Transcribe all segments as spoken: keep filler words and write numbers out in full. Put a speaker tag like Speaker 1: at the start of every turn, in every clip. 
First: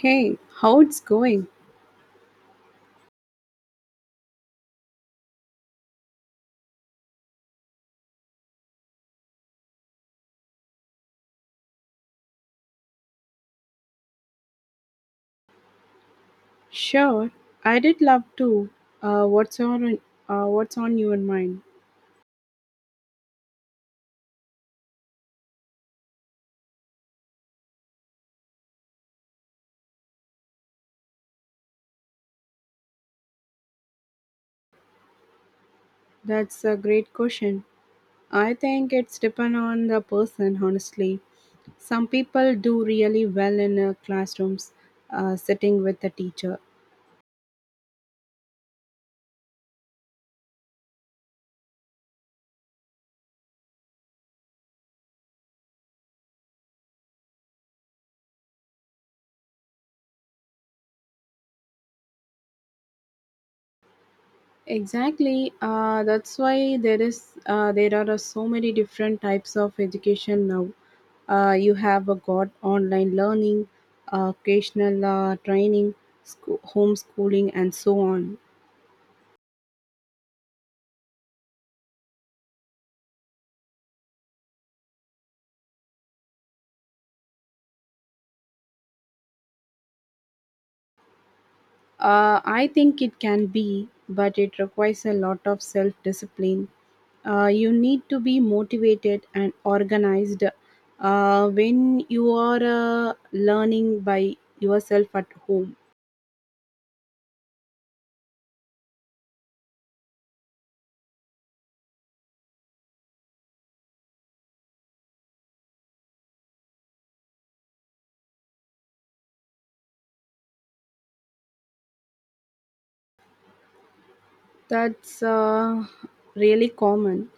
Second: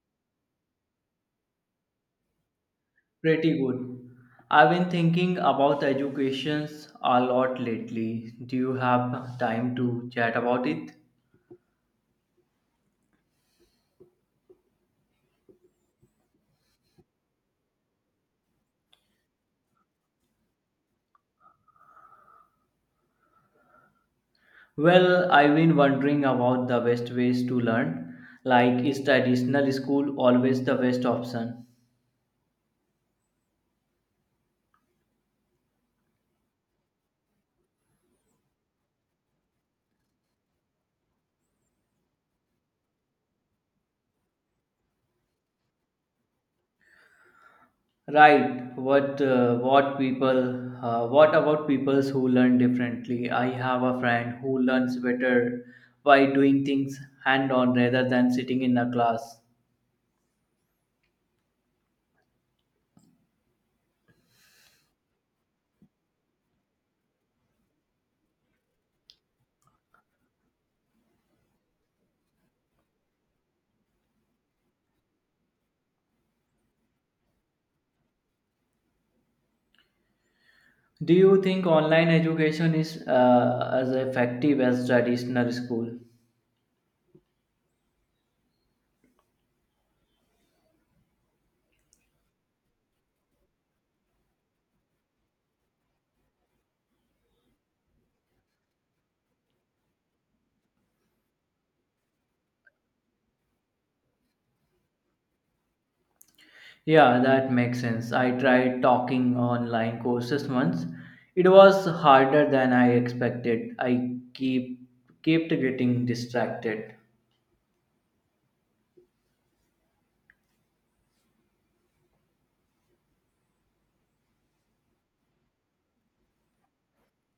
Speaker 1: Hey, how it's going?
Speaker 2: Pretty good. I've been thinking about educations a lot lately. Do you have time to chat about it?
Speaker 1: Sure, I did love to. Uh, what's on uh, What's on your mind?
Speaker 2: Well, I've been wondering about the best ways to learn. Like, is traditional school always the best option?
Speaker 1: That's a great question. I think it's depend on the person, honestly. Some people do really well in uh, classrooms, uh, sitting with the teacher,
Speaker 2: Right. What uh, what people? Uh, what about people who learn differently? I have a friend who learns better by doing things hand on rather than sitting in a class.
Speaker 1: Exactly. Uh, that's why there is uh, there are uh, so many different types of education now. Uh, you have uh, got online learning, uh, occasional uh, training, school, homeschooling, and so on.
Speaker 2: Do you think online education is uh, as effective as traditional school?
Speaker 1: Uh, I think it can be, but it requires a lot of self discipline. Uh, you need to be motivated and organized uh, when you are uh, learning by yourself at home.
Speaker 2: Yeah, that makes sense. I tried talking online courses once. It was harder than I expected. I keep kept getting distracted.
Speaker 1: That's uh, really common.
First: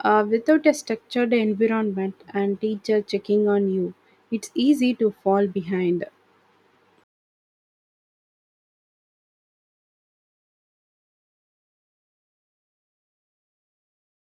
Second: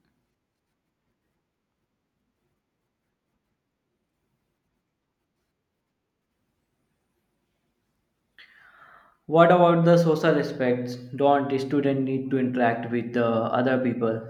Speaker 1: Uh, without a structured environment and teacher checking on you, it's easy to fall behind.
Speaker 2: What about the social aspects? Don't students need to interact with the other people?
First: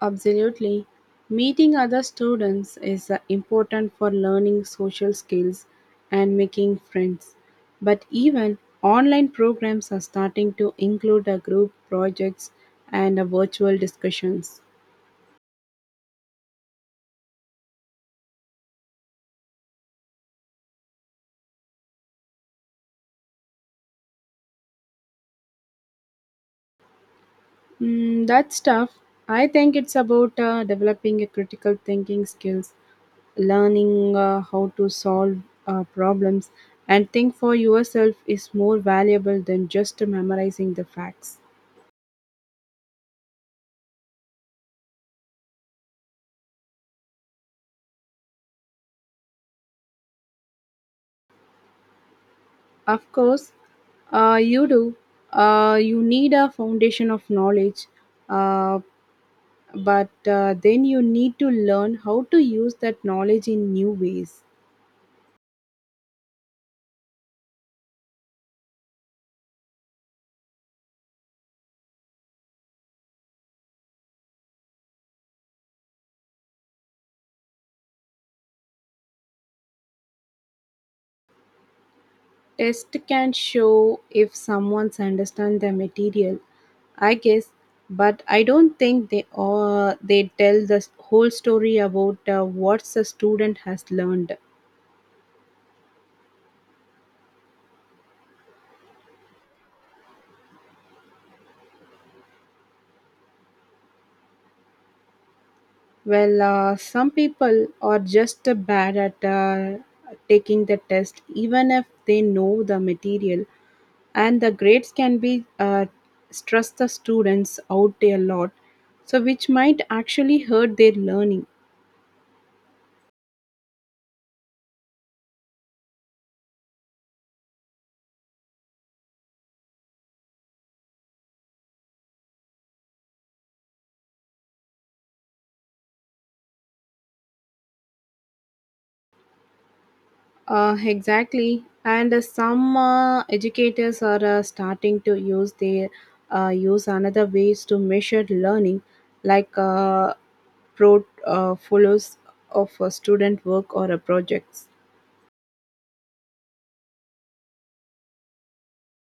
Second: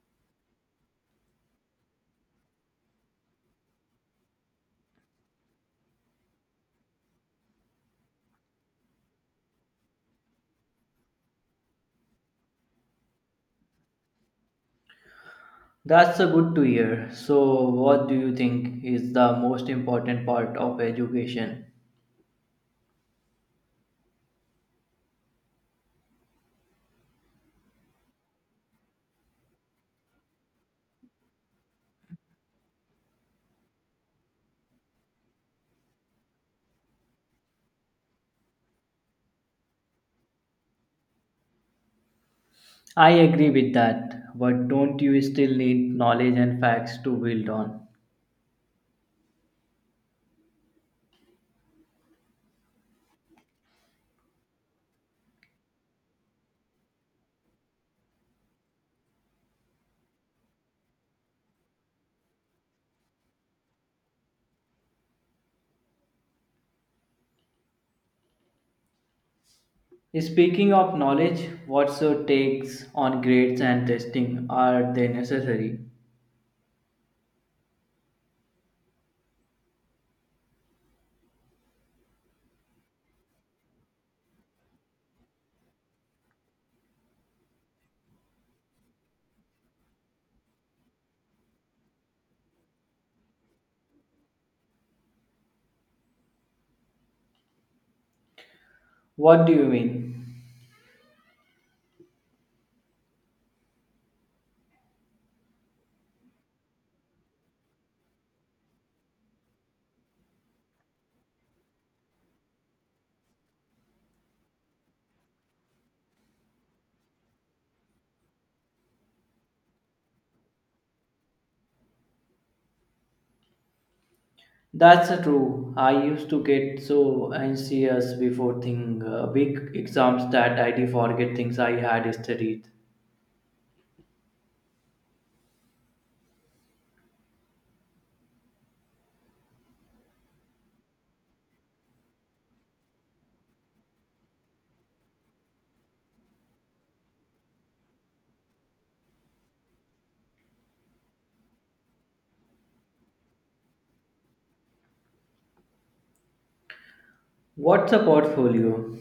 Speaker 1: Absolutely. Meeting other students is uh, important for learning social skills and making friends. But even online programs are starting to include uh, group projects and uh, virtual discussions.
Speaker 2: That's a good to hear. So, what do you think is the most important part of education?
Speaker 1: Mm, that's tough. I think it's about uh, developing a critical thinking skills, learning uh, how to solve uh, problems, and think for yourself is more valuable than just memorizing the facts.
Speaker 2: I agree with that, but don't you still need knowledge and facts to build on?
Speaker 1: Of course, uh, you do. Uh, you need a foundation of knowledge, uh, but uh, then you need to learn how to use that knowledge in new ways.
Speaker 2: Speaking of knowledge, what's your takes on grades and testing? Are they necessary?
Speaker 1: Test can show if someone's understand the material, I guess, but I don't think they uh, they tell the whole story about uh, what the student has learned.
Speaker 2: What do you mean?
Speaker 1: Well, uh, some people are just uh, bad at uh, taking the test, even if they know the material, and the grades can be uh, stress the students out a lot, so which might actually hurt their learning.
Speaker 2: That's true. I used to get so anxious before thing, uh, big exams that I did forget things I had studied.
Speaker 1: Uh, exactly. And uh, some uh, educators are uh, starting to use their uh, use another ways to measure learning, like uh, pro uh, follows of a student work or a projects.
Speaker 2: What's a portfolio?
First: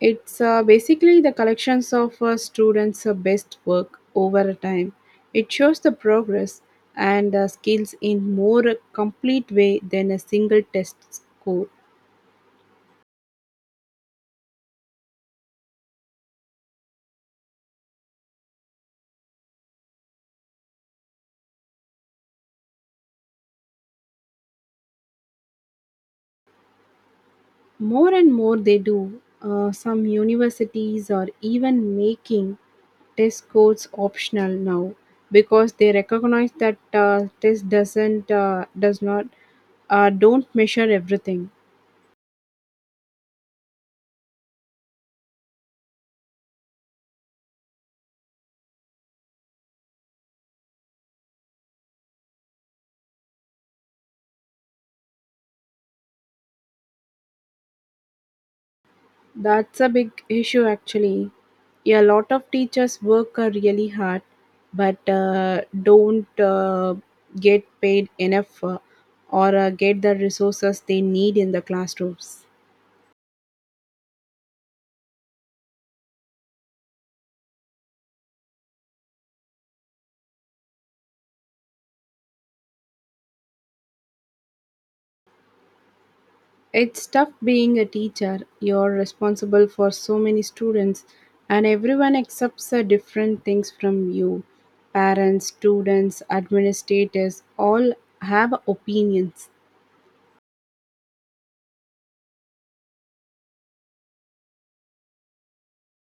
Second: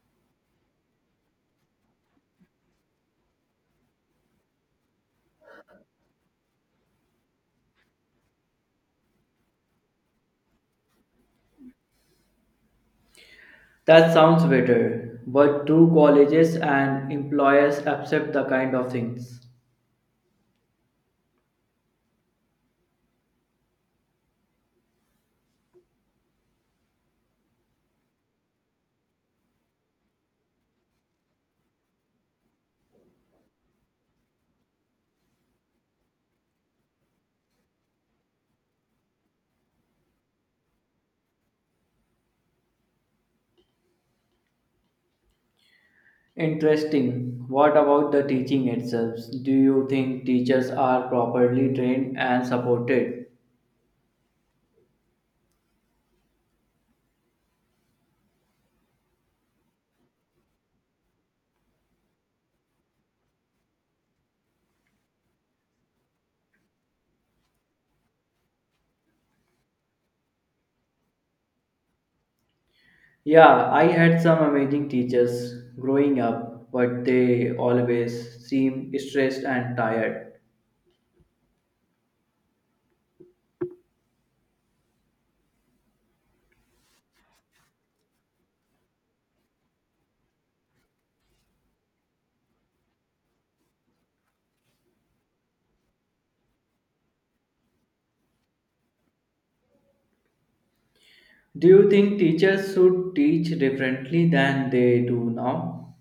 Speaker 1: It's uh, basically the collections of uh, students' uh, best work over a time. It shows the progress and uh, skills in more complete way than a single test score.
Speaker 2: That sounds better, but do colleges and employers accept the kind of things?
Speaker 1: More and more they do. Uh, some universities are even making test scores optional now because they recognize that uh, test doesn't uh, does not uh, don't measure everything.
Speaker 2: Interesting. What about the teaching itself? Do you think teachers are properly trained and supported?
Speaker 1: That's a big issue actually. Yeah, a lot of teachers work uh, really hard but uh, don't uh, get paid enough uh, or uh, get the resources they need in the classrooms.
Speaker 2: Yeah, I had some amazing teachers growing up, but they always seem stressed and tired.
Speaker 1: It's tough being a teacher. You're responsible for so many students, and everyone accepts uh, different things from you. Parents, students, administrators all have opinions.
Speaker 2: Do you think teachers should teach differently than they do now?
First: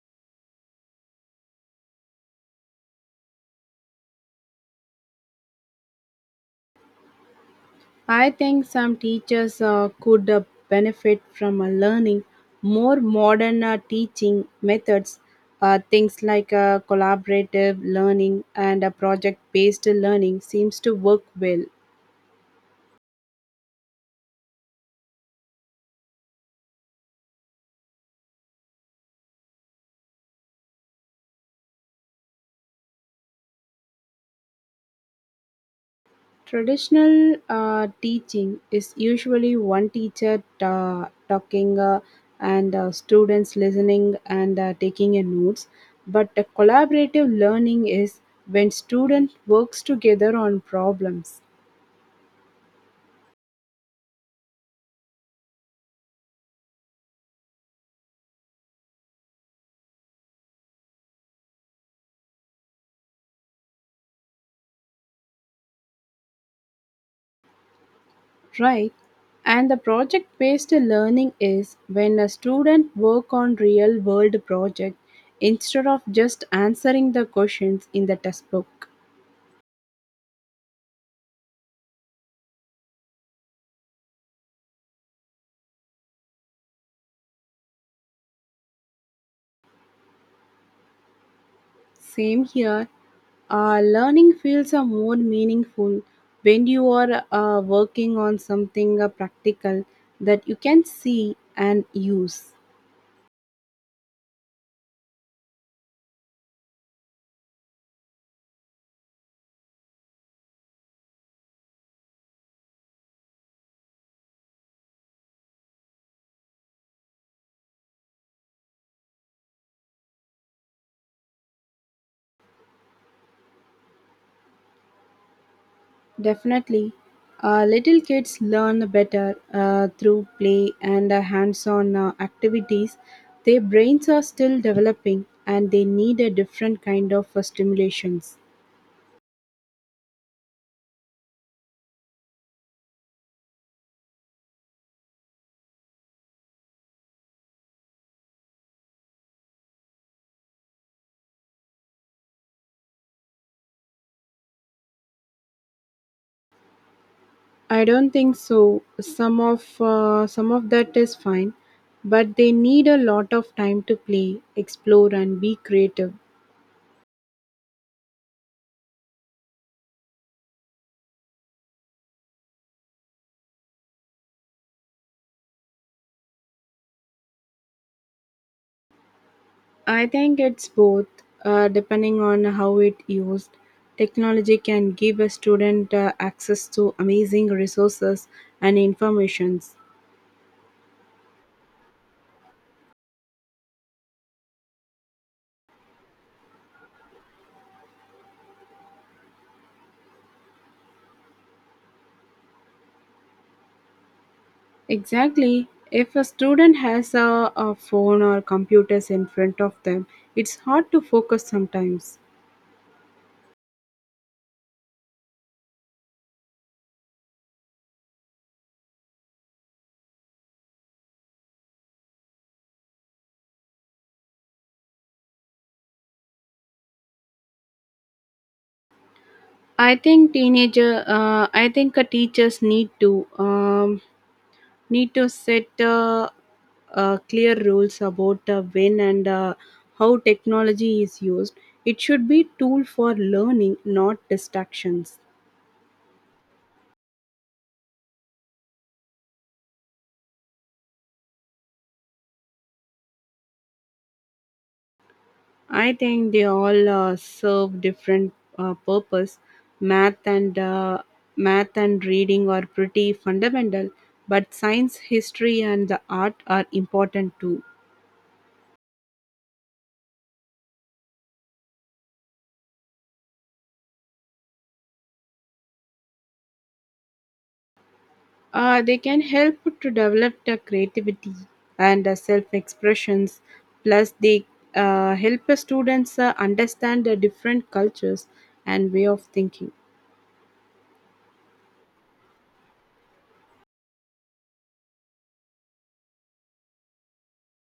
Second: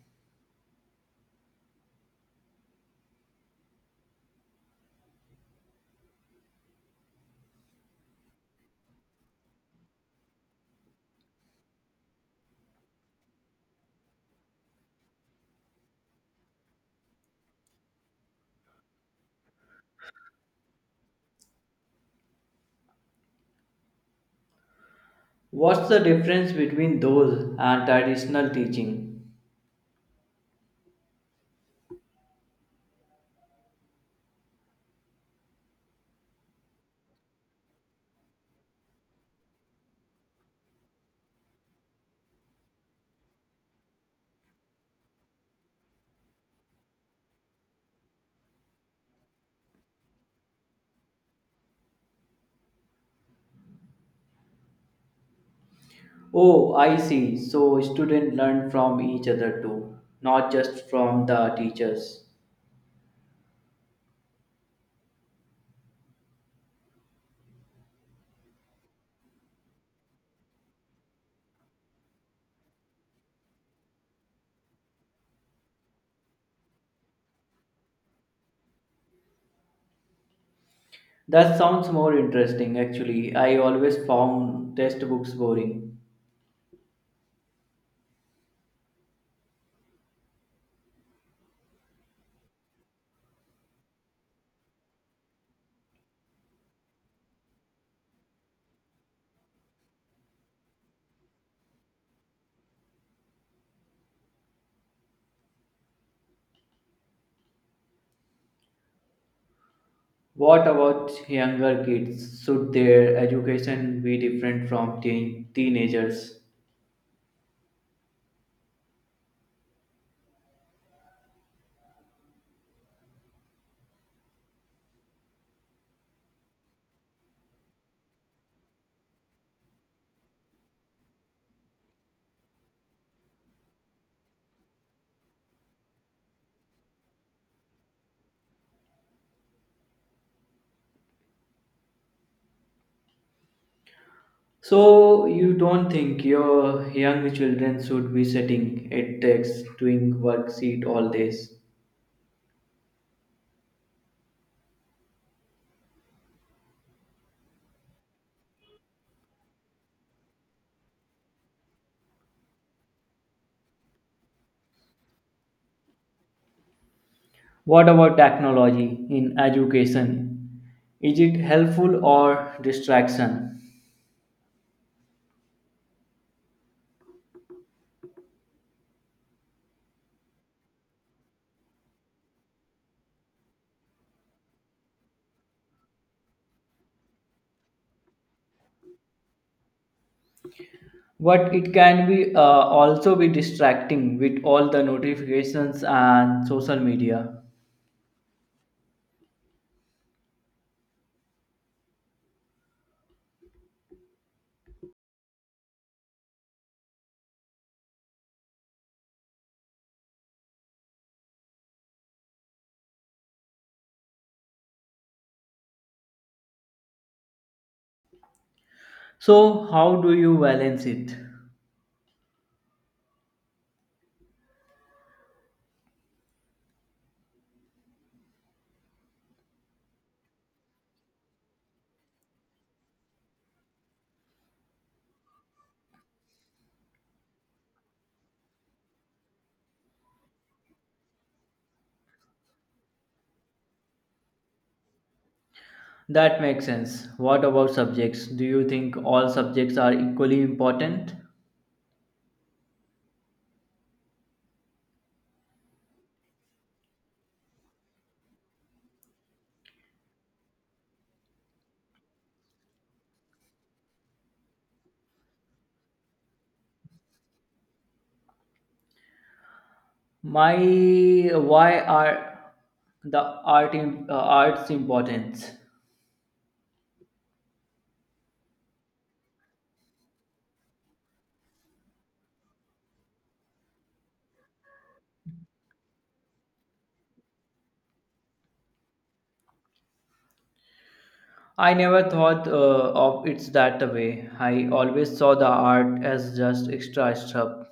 Speaker 1: I think some teachers uh, could uh, benefit from uh, learning more modern uh, teaching methods, uh, things like uh, collaborative learning and uh, project based learning seems to work well.
Speaker 2: What's the difference between those and traditional teaching?
Speaker 1: Traditional uh, teaching is usually one teacher ta- talking uh, and uh, students listening and uh, taking in notes, but the collaborative learning is when student works together on problems,
Speaker 2: Oh, I see. So students learn from each other too, not just from the teachers.
Speaker 1: right? And the project-based learning is when a student work on real-world project instead of just answering the questions in the textbook.
Speaker 2: That sounds more interesting, actually. I always found textbooks boring.
Speaker 1: Same here. Uh, learning feels uh, more meaningful when you are uh, working on something uh, practical that you can see and use.
Speaker 2: What about younger kids? Should their education be different from teen- teenagers?
Speaker 1: Definitely. Uh, little kids learn better uh, through play and uh, hands on uh, activities. Their brains are still developing and they need a different kind of uh, stimulations.
Speaker 2: So, you don't think your young children should be sitting at desks doing worksheet all days?
Speaker 1: I don't think so. Some of uh, some of that is fine, but they need a lot of time to play, explore, and be creative.
Speaker 2: What about technology in education? Is it helpful or distraction?
Speaker 1: I think it's both, uh, depending on how it used. Technology can give a student uh, access to amazing resources and informations.
Speaker 2: But it can be uh, also be distracting with all the notifications and social media.
Speaker 1: Exactly. If a student has a, a phone or computers in front of them, it's hard to focus sometimes.
Speaker 2: So how do you balance it?
Speaker 1: I think teenager. Uh, I think uh, teachers need to um, need to set uh, uh, clear rules about uh, when and uh, how technology is used. It should be tool for learning, not distractions.
Speaker 2: That makes sense. What about subjects? Do you think all subjects are equally important?
Speaker 1: I think they all uh, serve different uh, purpose. Math and uh, math and reading are pretty fundamental, but science, history, and the art are important too.
Speaker 2: My why are the art im- uh, arts importance?
Speaker 1: Uh, they can help to develop the creativity and the self-expressions. Plus, they uh, help the students uh, understand the different cultures and way of thinking.
Speaker 2: I never thought uh, of it that way. I always saw the art as just extra stuff.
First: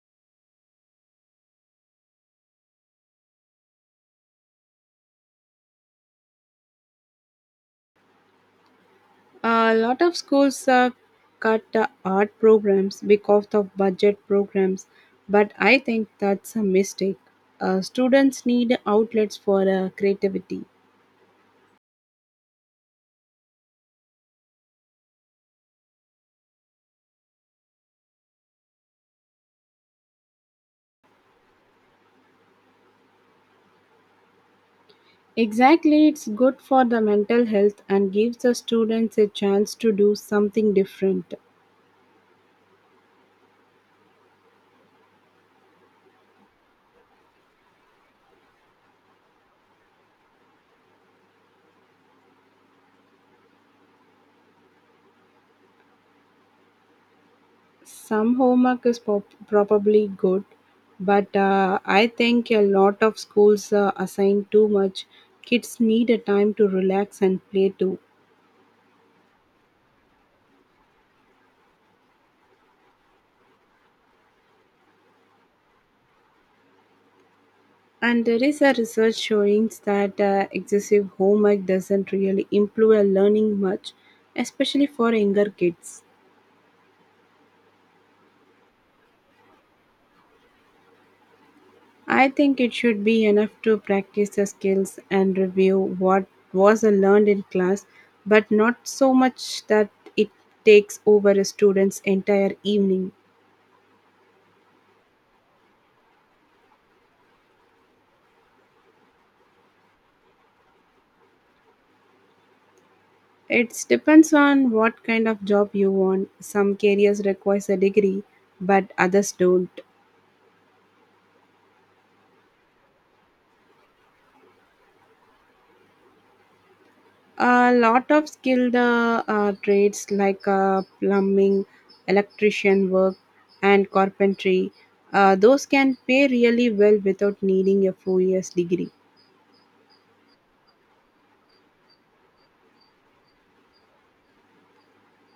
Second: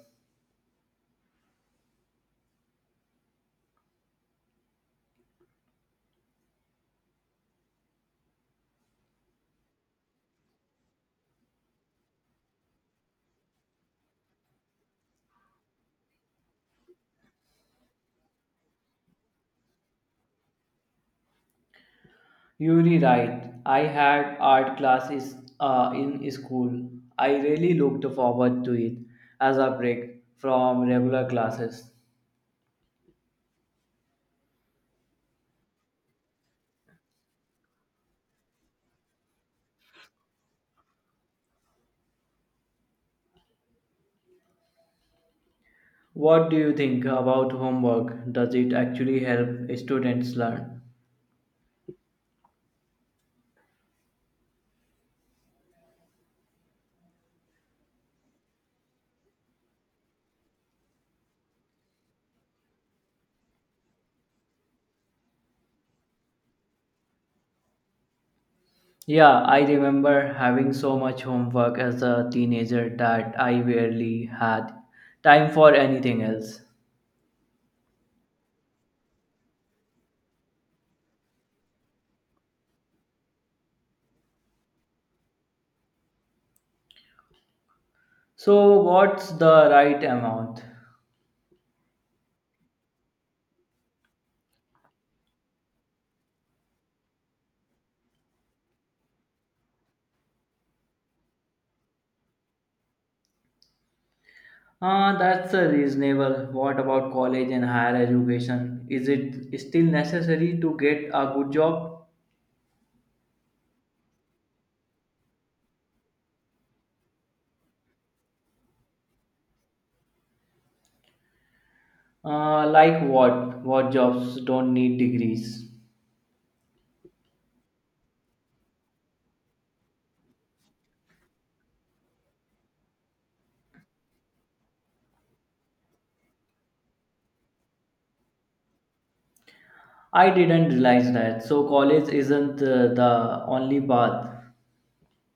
Speaker 1: A lot of schools uh, cut the art programs because of budget programs, but I think that's a mistake. Uh, students need outlets for uh, creativity.
Speaker 2: You're right. I had art classes uh, in school. I really looked forward to it as a break from regular classes.
Speaker 1: Exactly, it's good for the mental health and gives the students a chance to do something different.
Speaker 2: What do you think about homework? Does it actually help students learn?
Speaker 1: Some homework is pop- probably good, but uh, I think a lot of schools uh, assign too much. Kids need a time to relax and play too.
Speaker 2: Yeah, I remember having so much homework as a teenager that I barely had time for anything else.
Speaker 1: And there is a research showing that uh, excessive homework doesn't really improve our learning much, especially for younger kids.
Speaker 2: So, what's the right amount?
Speaker 1: I think it should be enough to practice the skills and review what was learned in class, but not so much that it takes over a student's entire evening.
Speaker 2: Ah, that's uh, reasonable. What about college and higher education? Is it still necessary to get a good job?
Speaker 1: It depends on what kind of job you want. Some careers requires a degree, but others don't.
Speaker 2: Uh, like what? What jobs don't need degrees?
Speaker 1: A lot of skilled uh, uh, trades like uh, plumbing, electrician work, and carpentry, uh, those can pay really well without needing a four years degree.
Speaker 2: I didn't realize that. So college isn't uh, the only path.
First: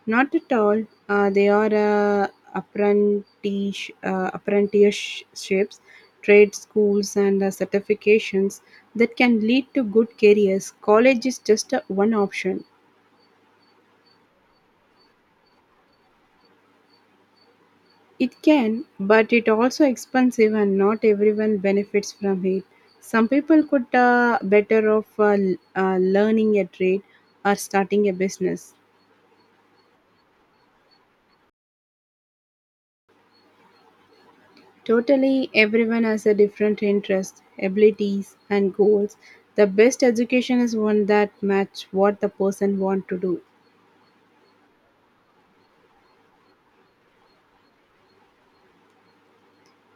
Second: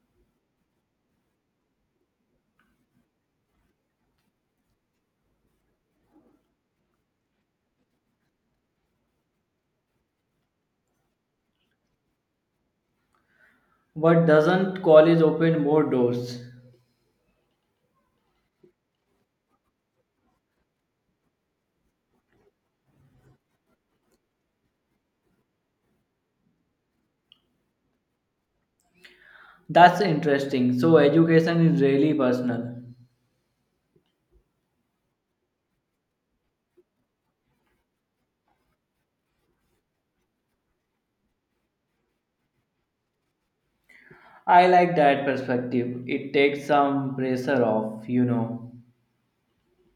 Speaker 1: Not at all. Uh, they are uh, apprentice, uh, apprenticeships, trade schools, and uh, certifications that can lead to good careers. College is just uh, one option.
Speaker 2: But doesn't college open more doors?
Speaker 1: It can, but it also expensive, and not everyone benefits from it. Some people could uh, better off uh, l- uh, learning a trade or starting a business.
Speaker 2: That's interesting. So education is really personal.
Speaker 1: Totally, everyone has a different interest, abilities, and goals. The best education is one that match what the person want to do.
Speaker 2: I like that perspective. It takes some pressure off, you know.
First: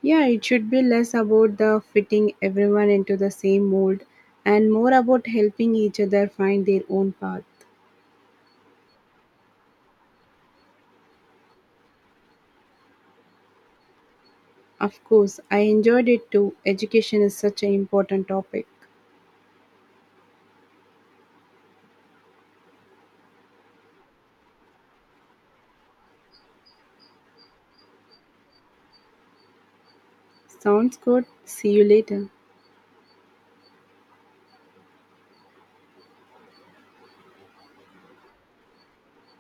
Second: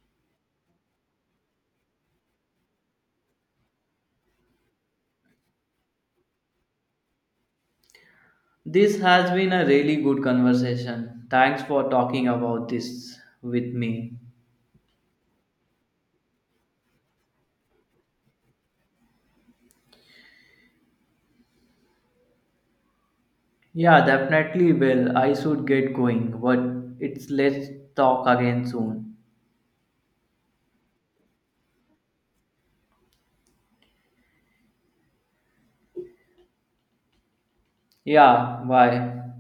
Speaker 1: Yeah, it should be less about the fitting everyone into the same mold and more about helping each other find their own path.
Speaker 2: This has been a really good conversation. Thanks for talking about this with me.
Speaker 1: Of course, I enjoyed it too. Education is such an important topic.
Speaker 2: Yeah, definitely will. I should get going, but it's let's talk again soon.
Speaker 1: Sounds good. See you later.
Speaker 2: Yeah, bye.